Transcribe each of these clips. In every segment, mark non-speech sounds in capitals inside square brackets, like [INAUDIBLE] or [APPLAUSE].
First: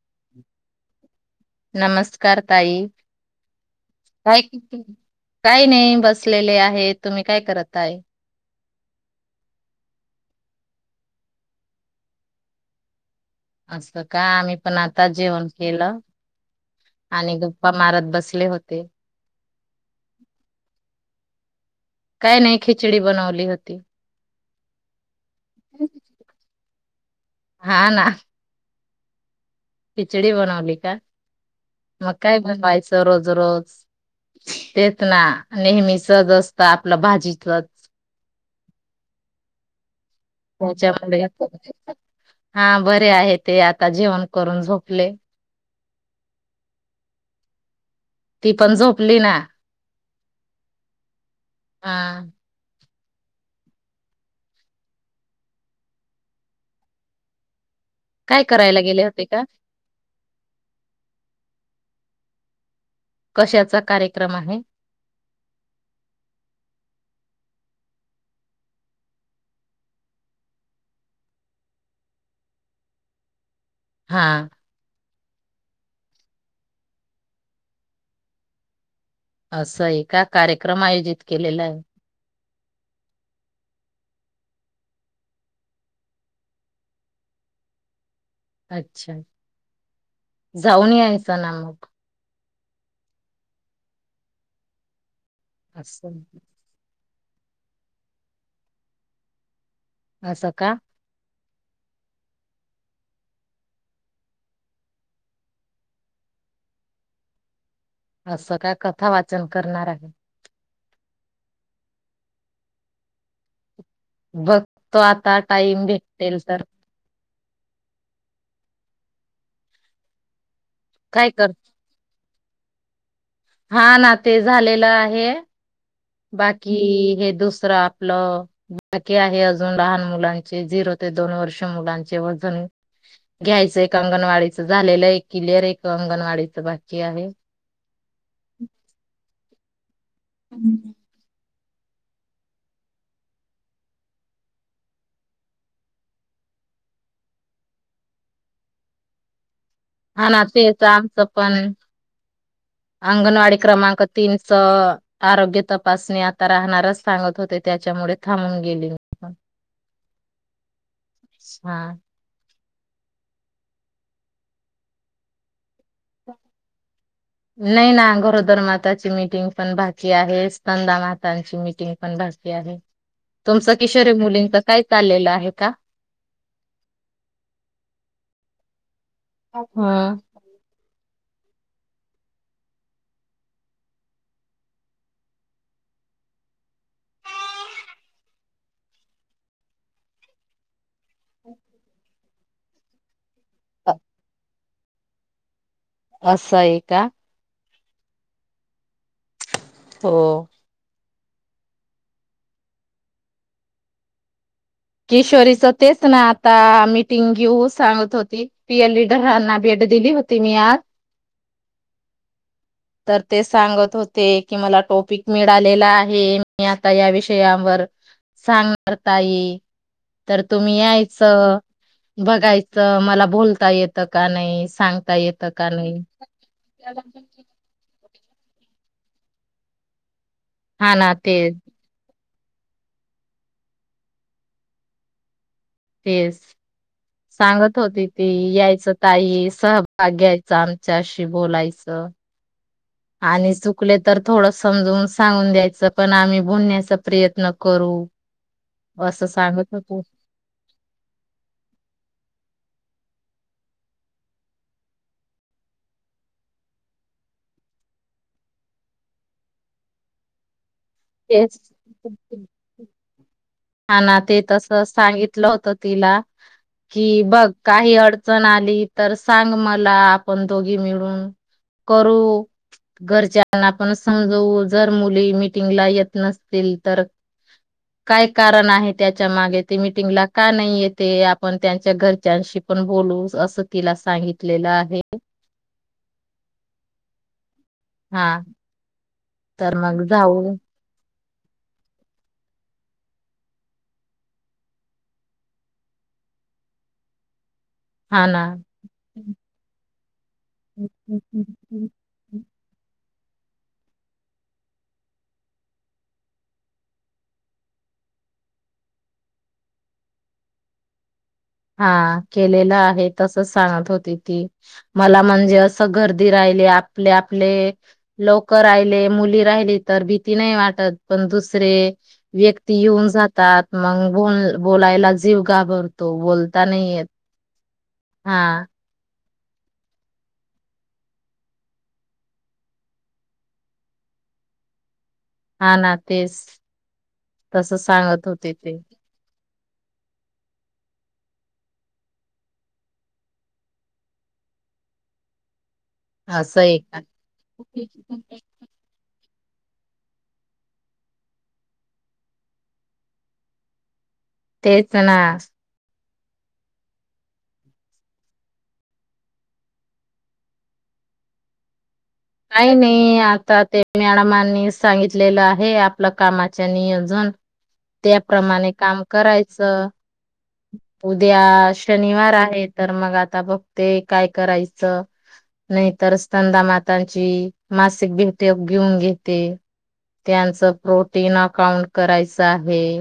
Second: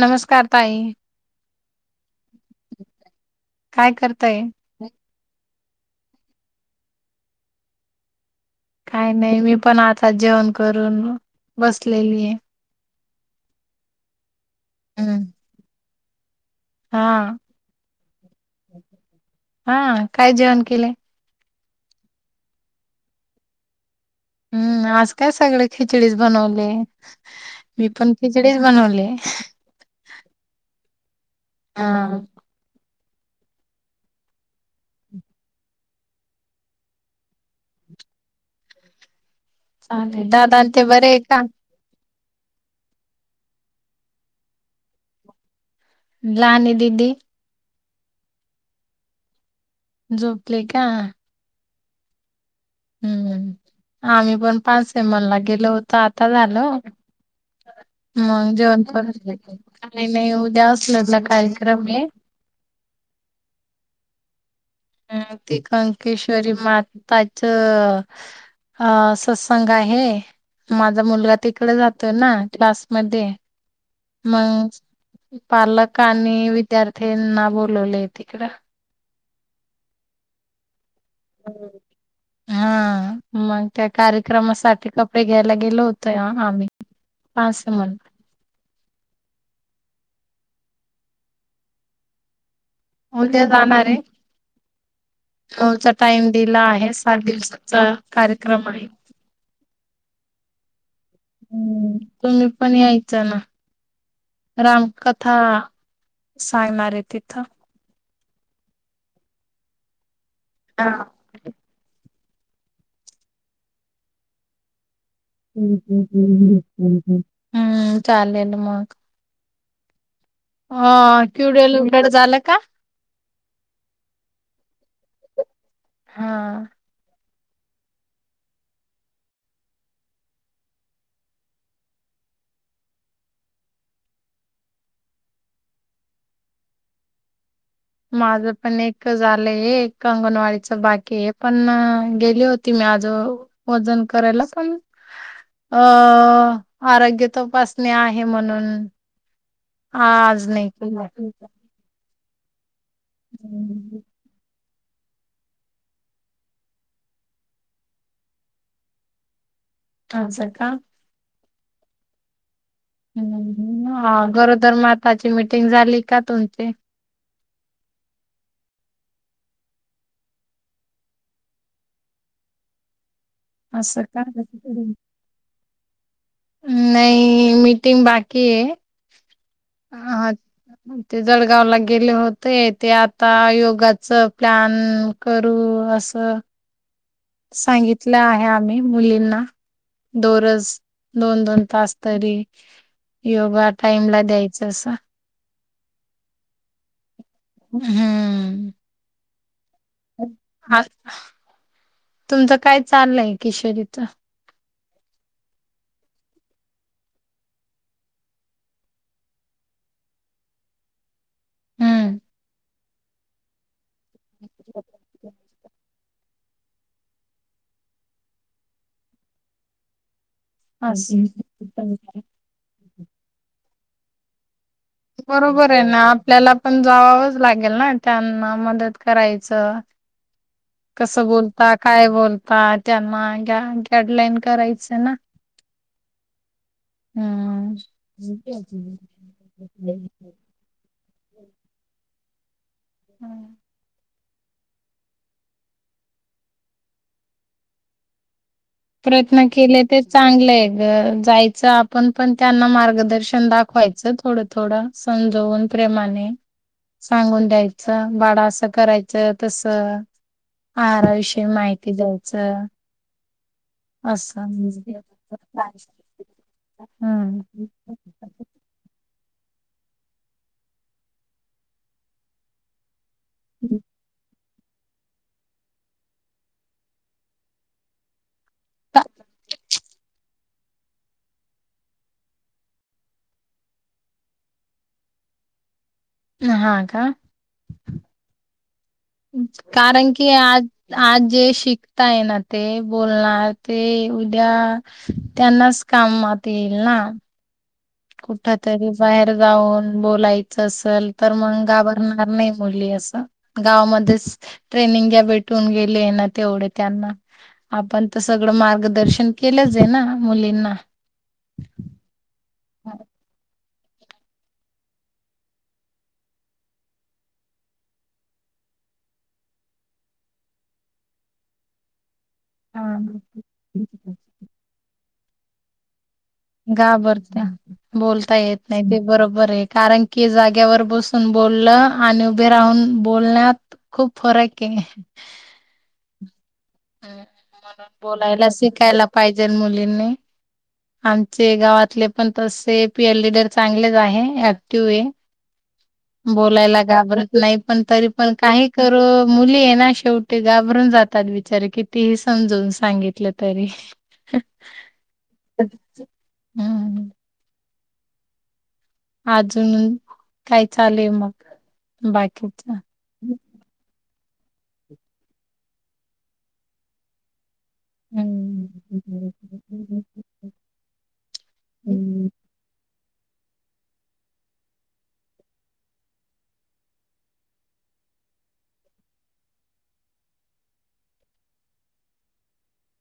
नमस्कार ताई नमस्कार ताई काय करताय? काय नाही बसलेले आहे तुम्ही काय करत आ काय नाही मी पण आताात जेवण करून बसलेली आहे असत का आम्ही पण आता हम्म. जेवण केलं हा आणि गप्पा मारत बसले होते. हा काय जेवण केले काय नाही खिचडी बनवली होती हम्मज त्या सगळ खिचडीच बनवले हा मी ना पण खिचडीच बनवले ह खिचडी बनवली का हा मग काय बनवायचं रोज रोज तेेत ना नेहमी सज असता आपलं भाजीचच दादा ते बर आहे त्याच्यामुळे का हा बरे आहे ते आता जेवण करून झोपले लहानी दीदी ती पण झोपली ना झोपले का हा हम्म आम्ही पण पाच से मनला गेलो होत आता झालं काय मग करायला जेवण गेले होते का? काही नाही उद्या असलला कार्यक्रम आहे कशाचा कार्यक्रम आहे अ ती कंकेश्वरी म त्याच अ सत्संग आहे माझा मुलगा तिकडे जातो ना क्लासमध्येध्ये हा. मग पालक आणि विद्यार्थ्यांना बोलवले तिकडं असं एका कार्यक्रम आयोजित केलेला आहे. हा मग त्या कार्यक्रमासाठी कपडे घ्यायला गेलो होतोय आम्ही पा असं म्हण अच्छा जाऊन यायच ना मग हो उद्या जाणार आहे होचा असं टाइम दिला आहेस पाच दिवसाचा कार्यक्रम आहे. असं का? हम्म तुम्हीपण यायचं ना, रामकथा सांगणार आहे तिथं. असं काय कथा वाचन करणार हाय. हा. बघ [UNINTELLIGIBLE] हम्म चालेल मग. हा काय कर किवडे [UNINTELLIGIBLE] झालंक का? हा ना ते झालेलं आहे. हा बाकी हे दुस रं आपलं बाकी आहे., अजून लहान मुलांचे झिरो ते दोन वर्ष मुलांचे वजन घ्यायचं एक अंगणवाडीचं. झालेलं एक क्लीअर हाय एक अंगणवाडीचं बाकी आहे. माझंपण एक झालंय, ए क अंगणवाडीचं बाकी हाय पण गेली होती मी आज वजन करायला. पण अ आरोग्य तपासणी आहे म्हणून हाना आज नाही तेच केलं आमचंपण अंगनवाडी हं, क्रमांक तीन अ आरोग्य तपासणी आता राहणारच सांगत होते, त्याच्यामुळे थांबून गेली मी. असंय का? हा. हम्म, हा गरोदर माताची मिटिंग झा नाही ना, गरोदर माताची मी टिंगपण बाकी आहे. स्तनदा मातांची मिटिंगपण बाकी आहे. तुमचं असं किशोरीन का मुलींचं काय चाललेलं आहे का? नाही, मीटिंग बाकीये. ह आ ते जळगावला गेले होते. ते आता योगाचं प्लॅन करू असं सांगितलं आहे आम्ही मुलींना. दोरज दोन दोन तास तरी योगा टाइमला द्याय चसा. असं आहे का? हम्म. हो हा तुमचं काय चाललंय किशोरीच? किशोरीच तेचना आता मीटिंग घेऊ, सांगत होती. पीए लिडरांना भेट दिली होती मी आज. हम्म. तर ते सांगत हो ते, की मला टोपिक मिळालेला आहे. मी आता या विषयावर सांगणार त आहे. तर तुम्ही अस यायचं, बघायचं मला बोलता येत इथ का नाहीस? बरोबर आहे ना आपल्याला पण जावावंच लागेल ना! मा मदत करायचं हा ना कस तेच बोलता काय बोलता आता त्यांना गॅ गॅडलाईन करायचं ना? तेच, हम्म सांगत होती ती यायचं ताई सब भाग घ्यायचा आमच्याशी बोलायचं [UNINTELLIGIBLE] आणि सुकलेत तर थोडं समजून सांगून द्यायचं पण आम्ही बोलण्याचा प्रयत्न करू असं प्रयत्न सांगत केले ते होतो चांगलेय गं जायचं आपण पण त्यांना मार्ग दर्शन दाखवायचं थोडं थोडं समजवून प्रेमाने सांगून द्यायचं बाडा असं करायचं तस आहाराविषयी तेच माहिती द्यायचं. हा ना ते असं तस सांगितलं होत तिला कि बघ हम्म काही अडचण आली तर तर सांग मला आपण दोघी मिळून करू घरच्यांना आपण समजवू जर मुली मिटिंगला येत नसतील तर काय कारण आहे का- त्याच्या मागे ते मीटिंगला का नाही येतेय आपण त्यांच्या घरच्यांशी पण बोलू असं तिला सांगितलेलं आहे. हा का हा तर मग कारण की जाऊ आज आज जे शिकताय ना ते बोलणार ते उद्या त्यांनाच कामात येईल ना? हा ना कुठ तरी बाहेर जाऊन बोलाय च आसल तर मग घाबरणार नाही मुली असं गावामध्येच ट्रेनिंग घ्या भेटून गेले ना तेवढे त्यांना आपण तर सगळं मार्गदर्शन केलंच आहे ना मुलींना हा केलेलं आहे तसच सांगत होती ती, मला म्हणजे असं गर्दी राहिली आपले आपले लोकं राहिले मुली राहिली तर भीती नाही वाटत पण दुसरे व्यक्ती हा येऊन जातात मग बोल बोलायला जीव घाबरतो बोलता नाही येत. घाबरत्या बोलता येत हा नाही ते बरोबर बरे हाय कारण की जाग्यावर बसून बोललं आणि उभे राहून बोलण्यात खूप फरक हे.. हा ना तेच तस म्हणून सांगत बोलायला होते ते शिकायला पाहिजेल मुलींनी आमचे गावातले पण तसे पी एल लीडर चांगलेच आहे ऍक्टिव हे. असं आहे बोलायला का? घाबरत नाही पण तरी पण काही करू मुली आहे ना शेवटी घाबरून जातात, बिचारे कितीही समजून सांगितलं तरी. तेच ना. हम्म. अजून काय चालेय मग? बाकीच काय नाही आता ते मॅडमांनी सांगितलेलं आहे, आपलं कामाच्या नियोजून. हम्म त्याप्रमाणे काम करायचं. उद्या शनिवार आहे तर. मग आता बघते काय करायचं? नाहीतर स्तनदा माता त्यांची मासिक भेटे घेऊन घेते. त्यांचं प्रोटीन अकाउंट करायचं आहे.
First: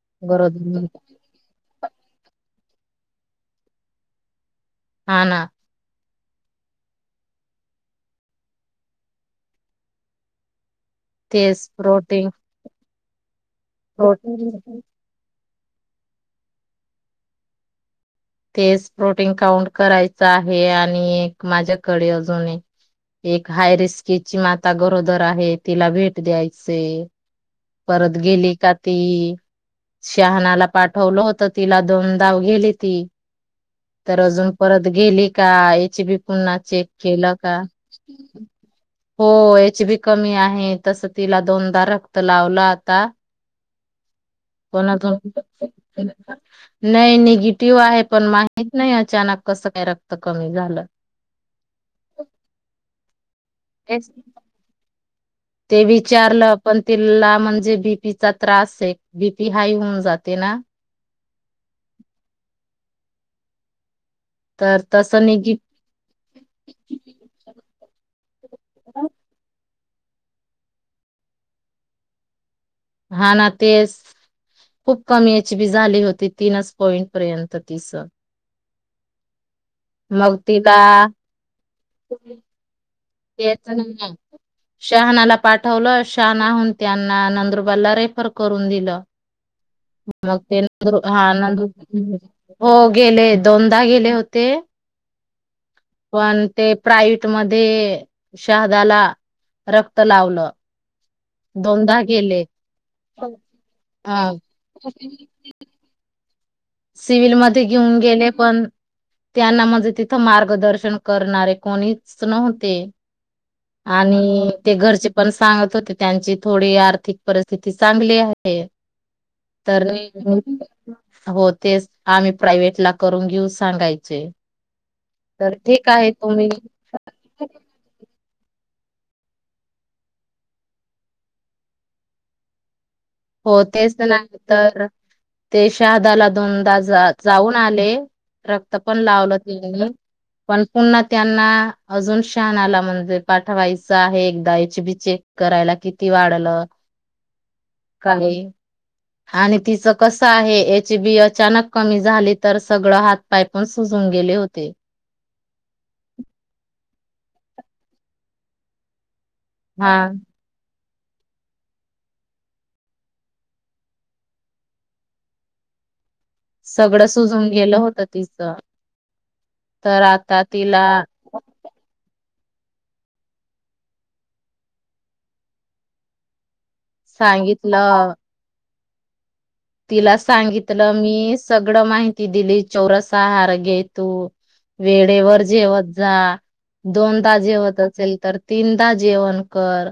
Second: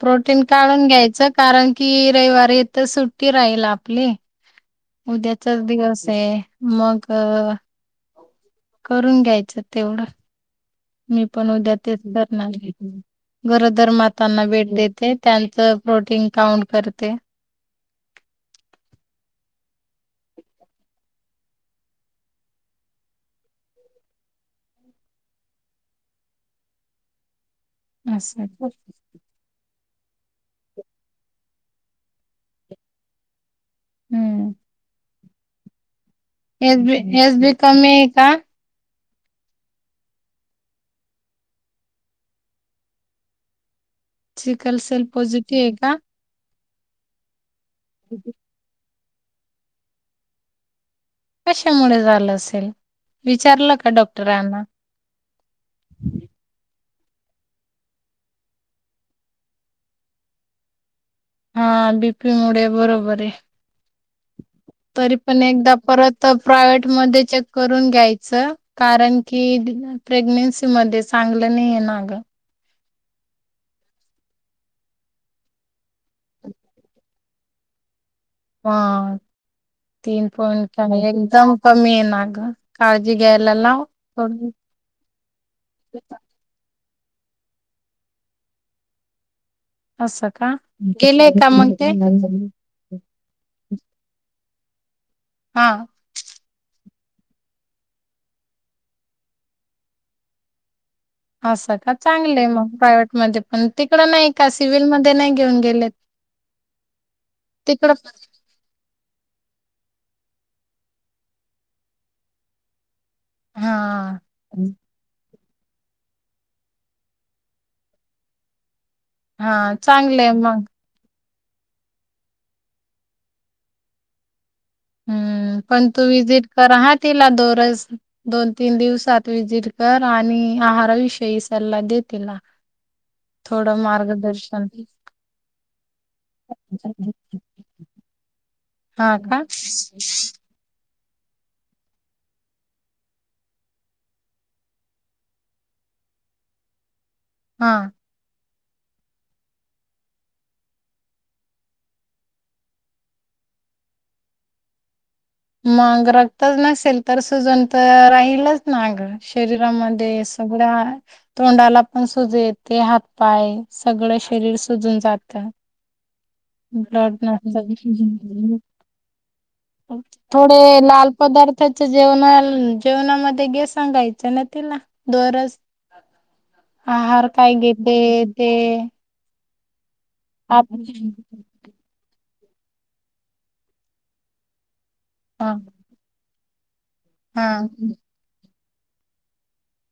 प्रोटीन बरोबर काढून घ्यायचं, कारण की रविवारी तर सुट्टी राहील आपली. हा ना उद्याचाच दिवस. हे मग करून घ्यायचं तेवढं. मी पण उद्या तेच धरणार आहे. गरोदर प्रो मातांना भेट देते त्यां तर प्रोटीन काउंट करते. तेच प्रोटीन काउंट करायचं आहे आणि एक माझ्याकडे अजून एक-एक हायरिस्कीची माता गरोदर आहे तिला भेट द्यायचे. परत असं गेली का ती शहानाला पाठवलं होतं तिला, दोन दाव गेली ती. तर अजून परत गेली का इची बी पुन्हा एच चेक बी केलं एच बी का कमी आहे का? हो एच बी कमी आहे, तस तिला दोनदा रक् त लावलं आता. सिकल सेल कोणाचं? पॉझिटिव्ह आहे का [INAUDIBLE] नाही निगी टिव्ह आहे, पण माहित नाही अ अचानक कसं काय रक्त कमी झालं. कशामुळे झालं असेल? विचारलं का? ते तेच डॉक्टर आहे ना ते विचारलं पण तिला म्हणजे बीपीचा त्रास हाय. बीपी हाय होऊन जाते ना. हां बीपी मुडे बरोबर आहे. तर तरी तसं पण निगी एकदा परत प्रायव्हेट मध्ये चेक करून घ्यायचं, कारण की [UNINTELLIGIBLE] प्रेग्नेन्सी मध्ये चांगलं नाही आहे नाग हा ना ते खूप कमी एच बी झाली होती तीनच पॉइंट पर्यंत तिस हा तीन मग तिला पॉइंट एकदम कमी आहे ना ग का तेच शहानाला पाठवलं शहानाहून त्यांना नंदुरबारला रेफर करून दिलं. असं मग का ते न गेलेय हा का नंद मग ते हो गेले दोनदा गेले होते. हा पण ते प्रायवेट मध्ये शहादाला रक्त लावलं. असं का दोनदा गेले चांगलं मग प्रायव्हेट मध्ये पण तिकडं नाही अ का सिव्हिलमध्येध्ये नाही घेऊन गेलेत. सिव्हलमध्येध्ये तिकडं घेऊन गेले पण त्यांना म्हणजे तिथं मार्गदर्शन करणारे कोणीच नव्हते. हा आणि ते घरचे पण सांगत होते त्यांची थोडी आर्थिक परिस्थिती चांगली आहे. हा चांगले मग होत. तेच आम्ही प्रायवट ला करून घेऊ सांगायचे. तर हम्म ठीक पण तू आहे विजिट तुम्ही कर ह तिला दोरस दोन तीन दिवसात विजिट कर आणि आहाराविषयी सल्ला दे तला हो तेच नाही तर ते शहादाला दोनदा जाऊन आलेक् पण हा लावलं का ते पण पुन्हा त्यांना अजून शहानाला म्हणजे पाठवायचं आहे एकदा एचबी चेक करायला किती वाढलं. हा. काय आणि तिचं कसं आहे एचबी अचानक कमी झाली तर सगळं हातपाय पण सुजून गेले होते. मग रक्तच नसेल तर सुजन तर राहीलच नाग हा शरीरामध्ये सगळ्या तोंडाला पण सुज येते हातपाय सगळं शरीर सुजून जात सगळं सुजून गेलं होत तिचं तर आता तिला थोडे लाल पदार्थच जेवणा जेवणामध्ये गे सांगायचं ना तिला दरज आहार काय सांगितलं घेतेते ते तिला आप सांगितलं मी सगळं माहिती ति दिली चौरसा आहार घेतो वेळेवर हा जेवत जा दोन हा तजे होत असेल तर तिंनदा जेवण कर.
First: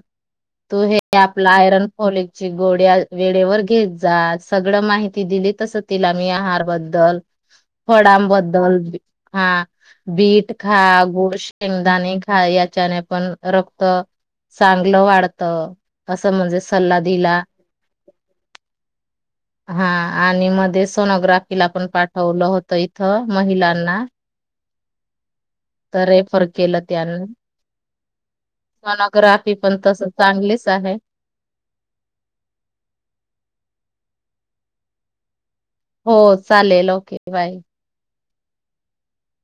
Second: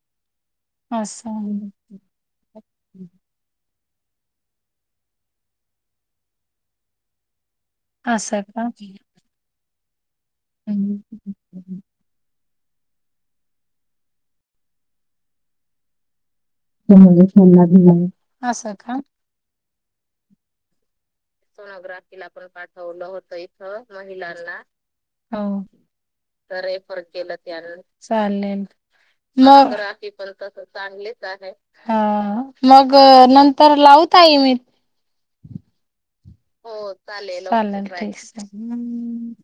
तू हे आपला असं आयरन फॉलिक ची गोळी वेळेवर घे. जा आज सगळं माहिती दिली तस तिला मी आहारबद्दल. फडाम असं का? बद्दल हा बीट हम्म. खा, गोड शेंगदाणे खा, या त्याने पण रक्त चांगलं वाढत. असं म्हणजे सल्ला दिला [UNINTELLIGIBLE] असं का? हा, आणि मध्येच सोनोग्राफीला पण पाठवलं इथं होत इथ महिलांना महिलांना, हा तर रेफर तर रेफर त्यांनी केलं त्यान, चालेल म, सोनोग्राफी पण तस सोनोग्राफी पण तस चांगलीच आहे चांगलीच आहे, मग नंतर लाव टाइम आहे. हो, चालेल, ओके बाय. हम्म